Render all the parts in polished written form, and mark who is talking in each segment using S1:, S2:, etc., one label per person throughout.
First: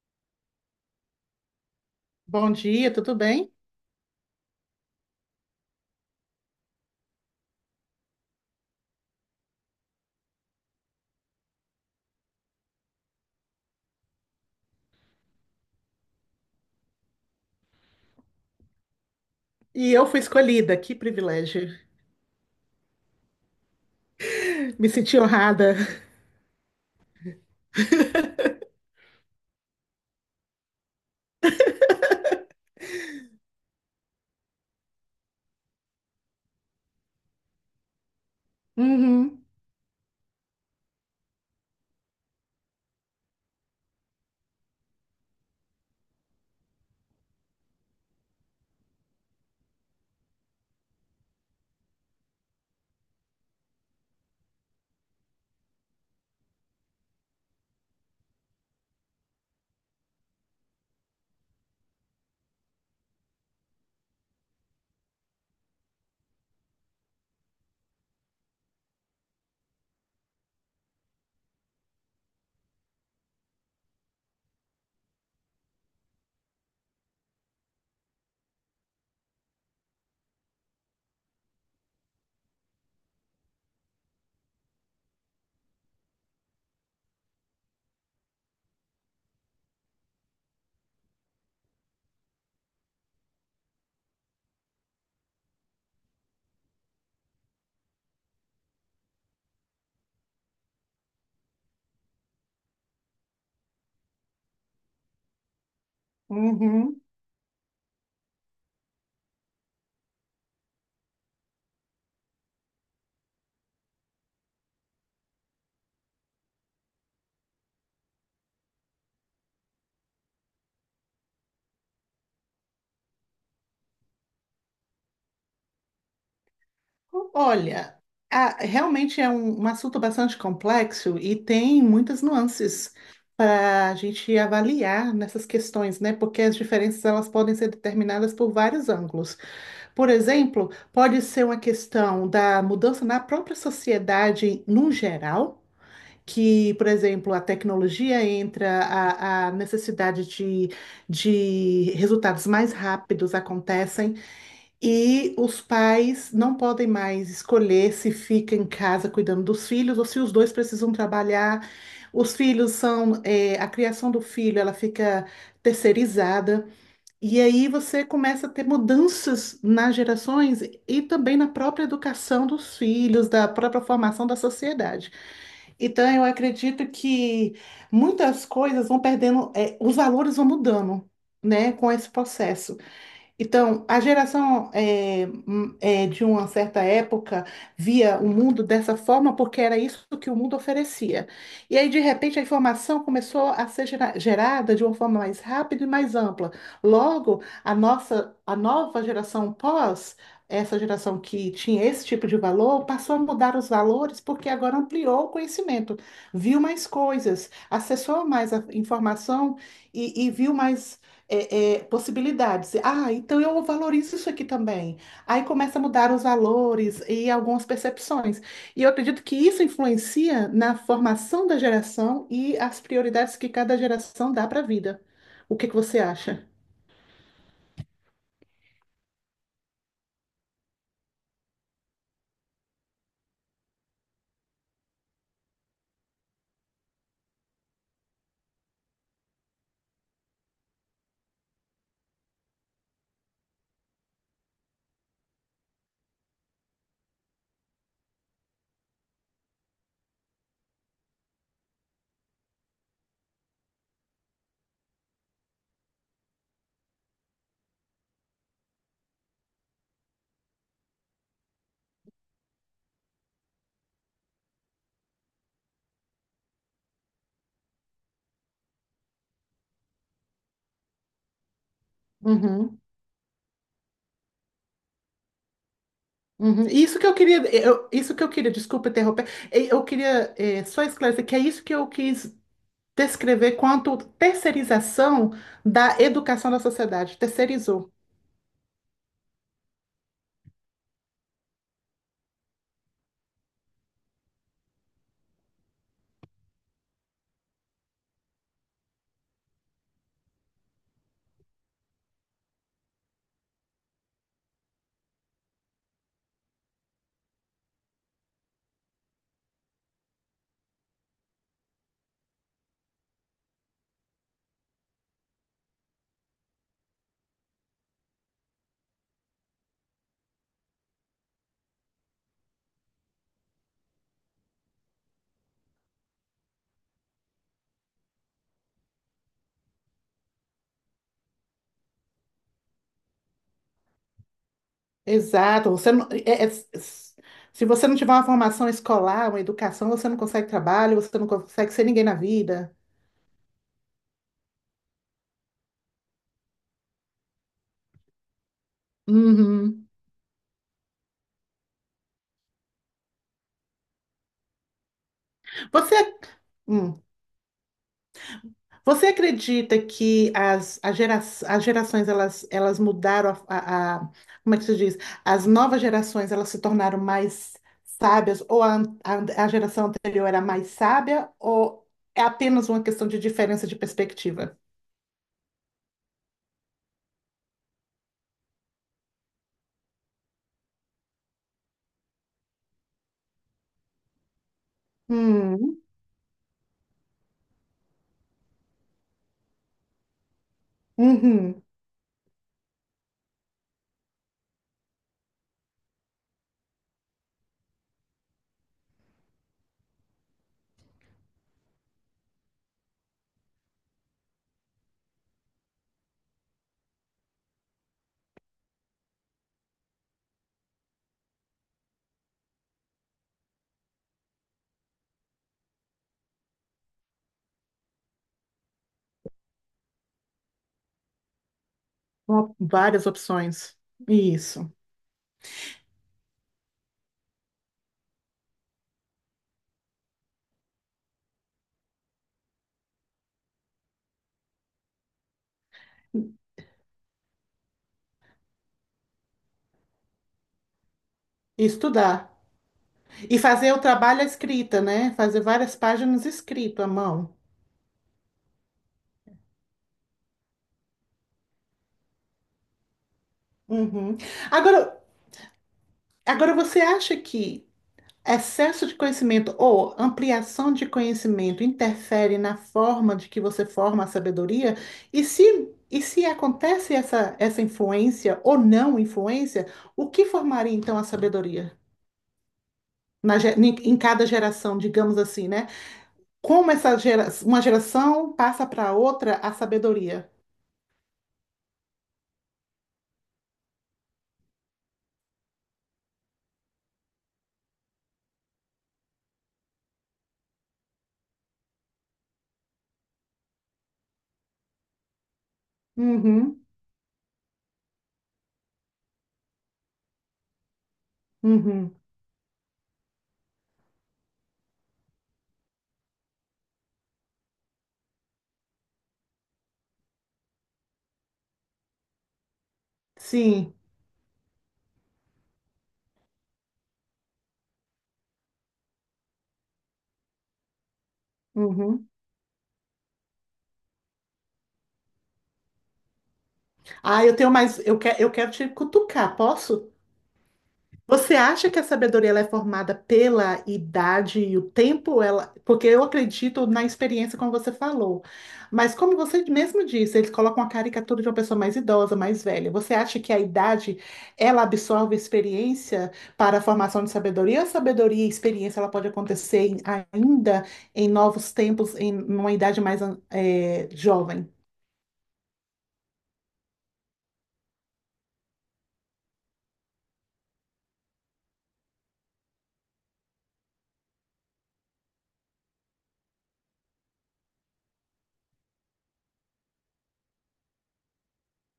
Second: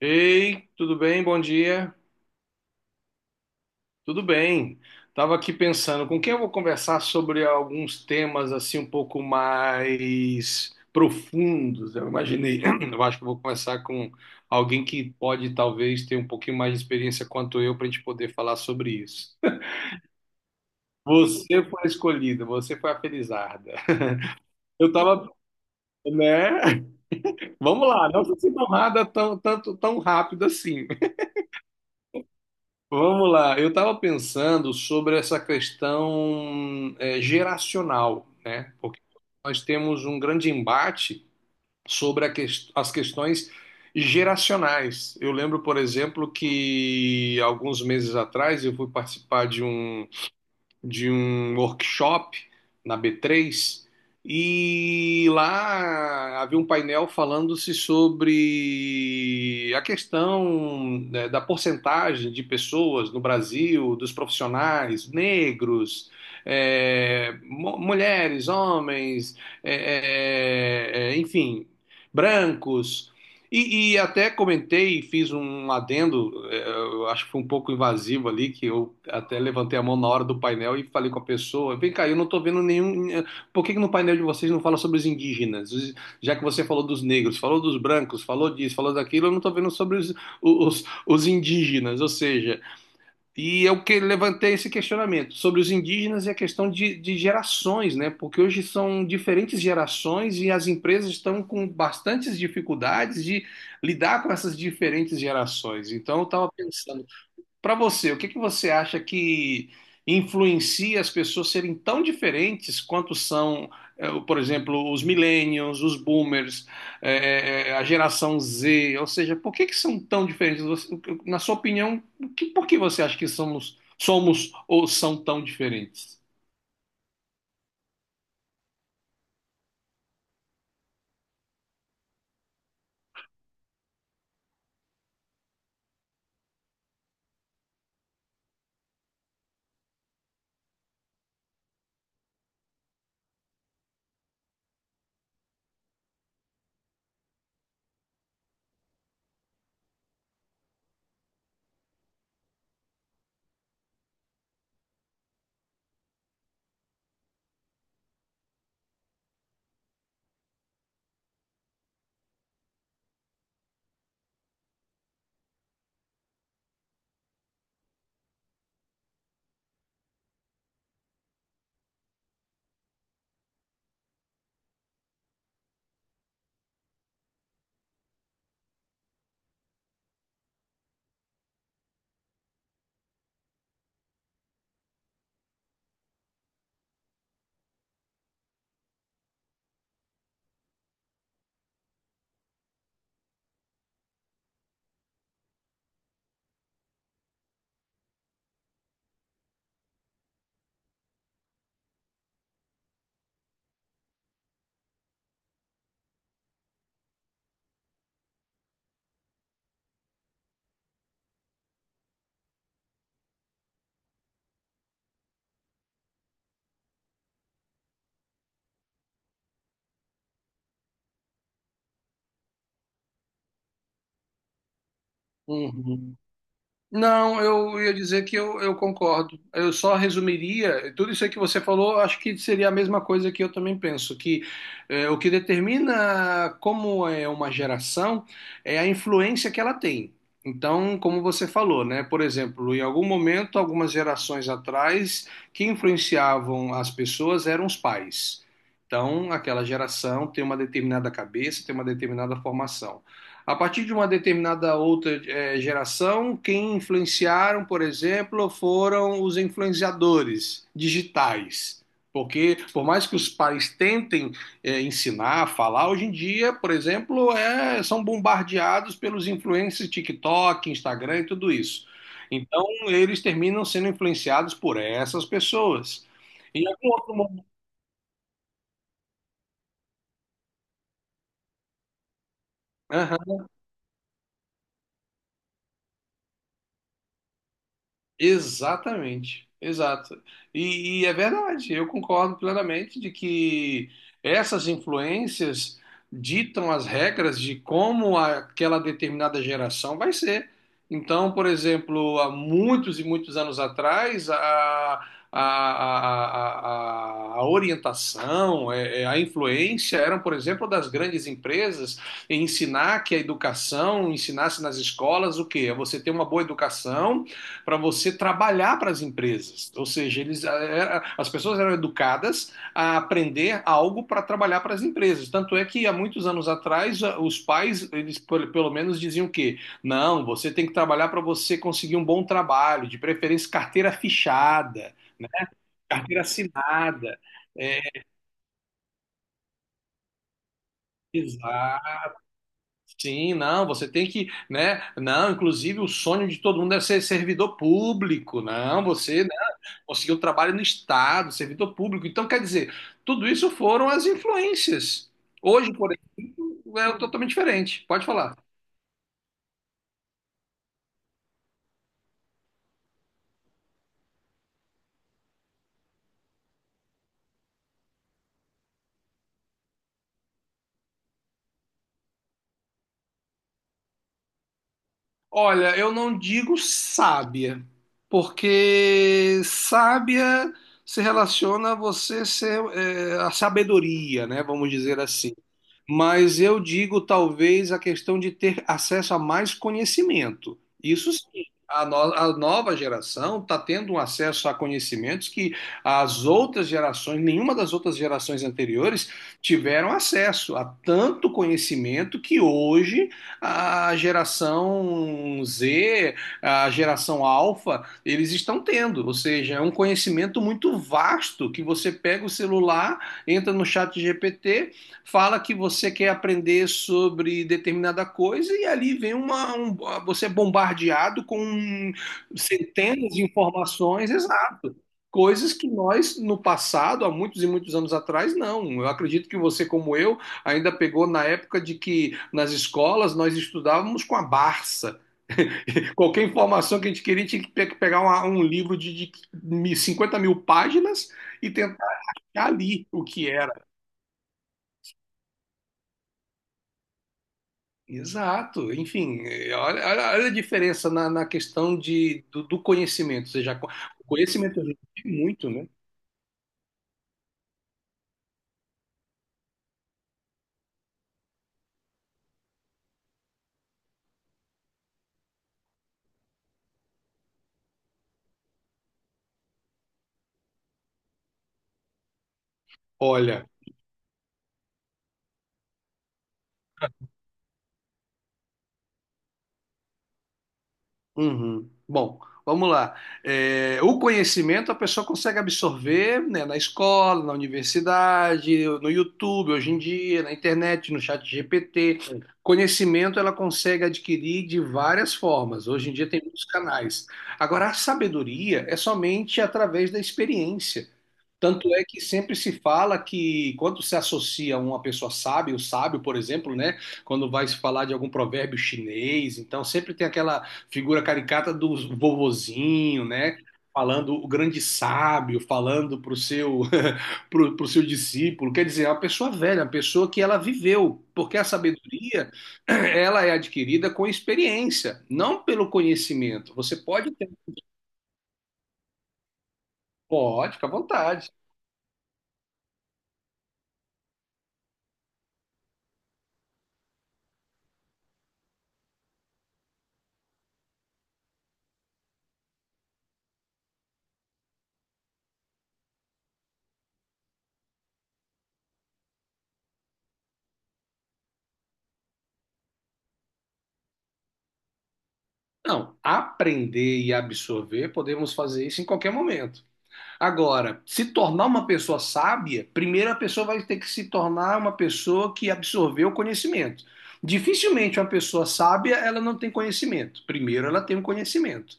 S1: Ei, tudo bem? Bom dia.
S2: Bom dia, tudo bem?
S1: Tudo bem. Tava aqui pensando com quem eu vou conversar sobre alguns temas assim um pouco mais profundos. Eu imaginei, eu acho que eu vou conversar com alguém que pode talvez ter um pouquinho mais de experiência quanto eu para a gente poder falar sobre isso.
S2: E eu fui escolhida, que
S1: Você
S2: privilégio.
S1: foi a escolhida, você foi a felizarda.
S2: Me
S1: Eu
S2: senti
S1: tava,
S2: honrada.
S1: né? Vamos lá, não se sinta honrada tão, tanto, tão rápido assim. Vamos lá, eu estava pensando sobre essa questão geracional, né? Porque
S2: Uhum,
S1: nós temos um grande embate sobre a as questões geracionais. Eu lembro, por exemplo, que alguns meses atrás eu fui participar de um workshop na B3, e lá havia um painel falando-se sobre a questão, né, da porcentagem de pessoas no Brasil, dos profissionais negros, é, mulheres, homens, enfim, brancos e, até comentei, e fiz um adendo, eu acho que foi um pouco invasivo ali, que eu até levantei a mão na hora do painel e falei com a pessoa, vem cá, eu não tô vendo nenhum, eh, por que que no painel de vocês não fala sobre os indígenas? Já que você falou dos negros, falou dos brancos, falou disso, falou daquilo, eu não tô vendo sobre os indígenas, ou seja, e eu que levantei esse questionamento sobre os indígenas e a questão de, gerações, né? Porque hoje são diferentes gerações e as empresas estão com bastantes dificuldades de lidar com essas diferentes gerações. Então, eu estava
S2: uhum.
S1: pensando, para você, o que que você acha que influencia as pessoas serem tão diferentes quanto são, por exemplo, os millennials, os boomers, a geração Z? Ou seja, por que que são tão diferentes? Na sua opinião, por que você acha que somos, somos ou são tão diferentes?
S2: Olha, realmente é um assunto bastante complexo e tem muitas nuances para a gente avaliar nessas questões, né? Porque as diferenças elas podem ser determinadas por vários ângulos. Por exemplo, pode ser uma questão da mudança na própria sociedade num geral, que, por exemplo, a tecnologia entra, a necessidade de resultados mais rápidos acontecem e os pais não podem mais escolher se fica em casa cuidando dos filhos ou se os dois precisam trabalhar. Os filhos são, a criação do filho, ela fica terceirizada. E aí você começa a ter mudanças nas gerações e também na própria educação dos filhos, da própria formação da sociedade. Então, eu acredito que muitas coisas vão perdendo, os valores vão mudando, né, com esse processo. Então, a geração de uma certa época via o mundo dessa forma porque era isso que o mundo oferecia. E aí, de repente, a informação começou a ser gerada de uma forma mais rápida e mais ampla. Logo, a nossa, a nova geração pós, essa geração que tinha esse tipo de valor, passou a mudar os valores porque agora ampliou o conhecimento, viu mais coisas, acessou mais a informação e viu mais possibilidades. Ah, então eu valorizo isso aqui também. Aí começa a mudar os valores e algumas percepções. E eu acredito que isso influencia na formação da geração e as prioridades que cada geração dá para a vida. O que que você acha?
S1: Não, eu ia dizer que eu concordo. Eu só resumiria, tudo isso aí que você falou, eu acho que seria a mesma coisa que eu também penso, que o que determina como é uma geração é a influência que ela tem. Então, como você falou, né? Por exemplo, em algum momento, algumas gerações atrás, quem influenciavam as pessoas eram os pais. Então, aquela geração tem uma determinada cabeça, tem uma determinada formação. A partir de uma determinada outra geração, quem influenciaram, por exemplo, foram os influenciadores digitais. Porque, por mais que os pais tentem ensinar, falar, hoje em dia, por exemplo, eh, são bombardeados pelos influencers TikTok, Instagram e tudo isso. Então,
S2: Uhum,
S1: eles terminam sendo influenciados por essas pessoas. Em
S2: uhum.
S1: algum
S2: Isso que eu
S1: outro
S2: queria,
S1: momento.
S2: isso que eu queria, desculpa interromper. Eu queria só esclarecer que é isso que eu quis descrever quanto terceirização da educação da sociedade, terceirizou.
S1: Exatamente, exato. E é verdade, eu concordo plenamente de que essas influências ditam as regras de como aquela determinada geração vai ser. Então, por exemplo, há muitos e muitos anos atrás, a, a orientação, a influência eram, por exemplo, das grandes empresas em ensinar que a educação, ensinasse nas escolas o quê? É você ter uma boa educação para você trabalhar para as empresas. Ou seja, eles, as pessoas eram educadas a aprender algo para trabalhar para as empresas. Tanto é que há muitos anos atrás, os pais, eles pelo menos diziam que não, você tem que trabalhar para você conseguir um bom trabalho, de preferência carteira fichada, né?
S2: Exato. Você não,
S1: Carteira assinada.
S2: se
S1: É,
S2: você não tiver uma formação escolar, uma educação, você não consegue trabalho, você não consegue
S1: exato.
S2: ser ninguém na vida.
S1: Sim, não, você tem que, né? Não, inclusive o sonho de todo mundo é ser servidor público. Não, você, né,
S2: Uhum.
S1: conseguiu trabalho no Estado, servidor público. Então, quer dizer, tudo isso foram as influências. Hoje, por
S2: Você,
S1: exemplo, é
S2: hum,
S1: totalmente diferente. Pode falar.
S2: você acredita que as gerações elas mudaram como é que se diz? As novas gerações elas se tornaram mais sábias ou a geração anterior era mais sábia ou é apenas uma questão de diferença de perspectiva?
S1: Olha, eu não digo sábia, porque sábia se relaciona a você ser, é, a sabedoria, né? Vamos dizer assim.
S2: Hum,
S1: Mas eu digo talvez a questão de ter acesso a mais conhecimento. Isso sim.
S2: uhum.
S1: A, no- A nova geração está tendo um acesso a conhecimentos que as outras gerações, nenhuma das outras gerações anteriores, tiveram acesso a tanto conhecimento que hoje a geração Z, a geração alfa, eles estão tendo. Ou seja, é um conhecimento muito vasto que você pega o celular, entra no chat GPT, fala que você quer aprender sobre determinada coisa e ali vem você é bombardeado com
S2: Ó, várias
S1: centenas de
S2: opções.
S1: informações,
S2: Isso.
S1: exato. Coisas que nós, no passado, há muitos e muitos anos atrás, não. Eu acredito que você, como eu, ainda pegou na época de que nas escolas nós estudávamos com a Barça. Qualquer informação que a gente queria, tinha que pegar um livro de, 50 mil páginas e tentar
S2: Estudar.
S1: achar ali o que
S2: E
S1: era.
S2: fazer o trabalho à escrita, né? Fazer várias páginas escrito à mão.
S1: Exato, enfim, eh, olha a diferença na, na questão de, do conhecimento, ou seja, o
S2: Uhum.
S1: conhecimento ajuda
S2: Agora,
S1: muito, né?
S2: agora você acha que excesso de conhecimento ou ampliação de conhecimento interfere na forma de que você forma a sabedoria? E se acontece essa influência ou não influência, o que formaria então a sabedoria? Na,
S1: Olha,
S2: ge- em em cada geração, digamos assim, né? Como essa uma geração passa para outra a sabedoria.
S1: uhum. Bom, vamos lá. Eh, o conhecimento a pessoa consegue absorver, né, na escola, na universidade, no YouTube, hoje em dia, na internet, no chat GPT. Conhecimento ela consegue adquirir de várias formas, hoje em dia tem muitos
S2: Uhum,
S1: canais. Agora, a sabedoria é somente através da experiência. Tanto é
S2: uhum.
S1: que sempre se fala que quando se associa uma pessoa sábia, o sábio, por exemplo, né, quando vai se falar de algum provérbio chinês, então sempre tem aquela figura caricata do vovozinho, né,
S2: Sim.
S1: falando o grande sábio, falando para o seu pro seu discípulo. Quer dizer, é uma pessoa velha, uma pessoa que ela viveu, porque a
S2: Uhum.
S1: sabedoria ela é adquirida com experiência, não pelo conhecimento. Você pode
S2: Ah,
S1: ter,
S2: eu tenho mais. Eu quero te cutucar, posso?
S1: pode, fica à vontade.
S2: Você acha que a sabedoria ela é formada pela idade e o tempo? Porque eu acredito na experiência, como você falou. Mas como você mesmo disse, eles colocam a caricatura de uma pessoa mais idosa, mais velha. Você acha que a idade ela absorve a experiência para a formação de sabedoria? Ou a sabedoria e a experiência ela pode acontecer ainda em novos tempos, em uma idade mais jovem?
S1: Não, aprender e absorver, podemos fazer isso em qualquer momento. Agora, se tornar uma pessoa sábia, primeiro a pessoa vai ter que se tornar uma pessoa que absorveu o conhecimento. Dificilmente uma pessoa sábia, ela não tem conhecimento. Primeiro ela tem um conhecimento.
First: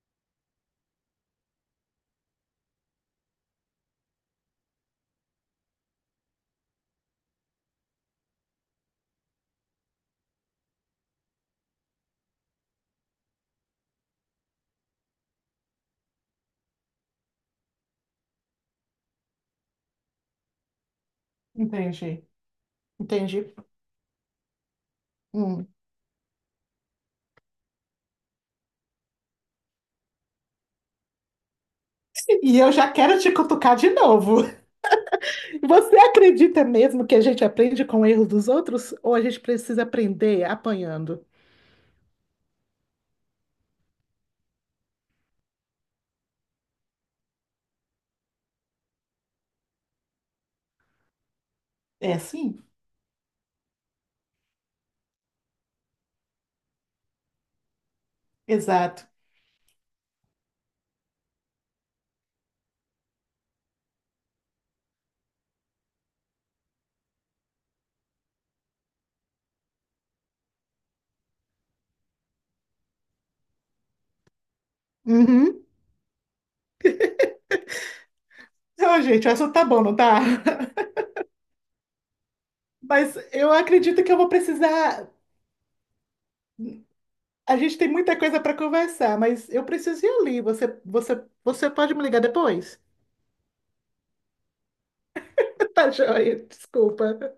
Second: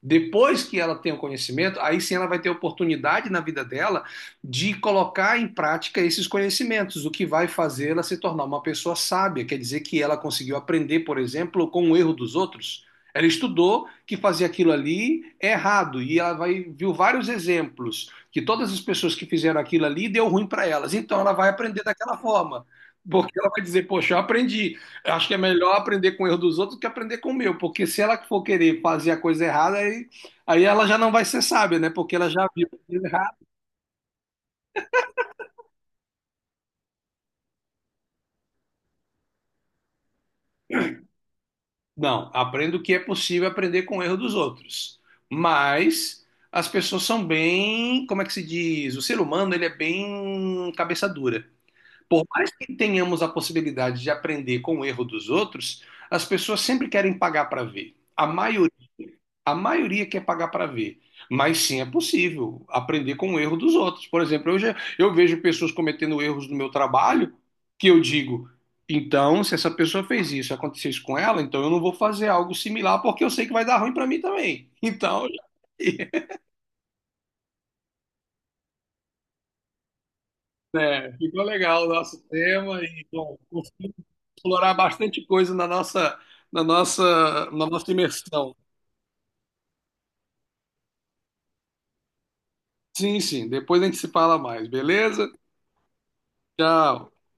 S1: Depois que ela tem o conhecimento, aí sim ela vai ter oportunidade na vida dela de colocar em prática esses conhecimentos, o que vai fazer ela se tornar uma pessoa sábia. Quer dizer que ela conseguiu aprender, por exemplo, com o erro dos outros. Ela estudou que fazer aquilo ali é errado e ela vai, viu vários exemplos que todas as pessoas que fizeram aquilo ali deu ruim para elas. Então ela vai aprender daquela
S2: Entendi,
S1: forma, porque ela
S2: entendi.
S1: vai dizer: Poxa, eu aprendi. Eu acho que é
S2: Hum.
S1: melhor aprender com o erro dos outros do que aprender com o meu, porque se ela for querer fazer a coisa errada, aí ela já não vai ser sábia, né? Porque ela já
S2: E
S1: viu
S2: eu
S1: que
S2: já
S1: deu
S2: quero te
S1: errado.
S2: cutucar de novo. Você acredita mesmo que a gente aprende com o erro dos outros ou a gente precisa aprender apanhando?
S1: Não, aprendo o que é possível aprender com o erro dos outros. Mas as pessoas são bem, como é que se diz? O ser humano, ele é bem cabeça dura.
S2: É
S1: Por mais
S2: sim,
S1: que tenhamos a possibilidade de aprender com o erro dos outros, as pessoas sempre querem pagar para ver.
S2: exato.
S1: A maioria quer pagar para ver, mas sim é possível aprender com o erro dos outros. Por exemplo, eu vejo pessoas cometendo erros no meu trabalho que eu digo, então, se essa pessoa fez isso, aconteceu isso com ela, então eu não vou fazer algo similar porque eu sei que vai dar ruim para mim também. Então,
S2: Uhum. Ô, gente, o assunto tá bom, não tá?
S1: né, ficou legal o nosso tema e
S2: Mas
S1: bom,
S2: eu
S1: conseguimos
S2: acredito que eu vou
S1: explorar
S2: precisar.
S1: bastante coisa na nossa,
S2: A
S1: na
S2: gente tem
S1: nossa
S2: muita coisa para
S1: imersão.
S2: conversar, mas eu preciso ir ali. Você pode me ligar depois?
S1: Sim, sim, depois a gente se fala mais, beleza?
S2: Tá joia,
S1: Tchau.
S2: desculpa.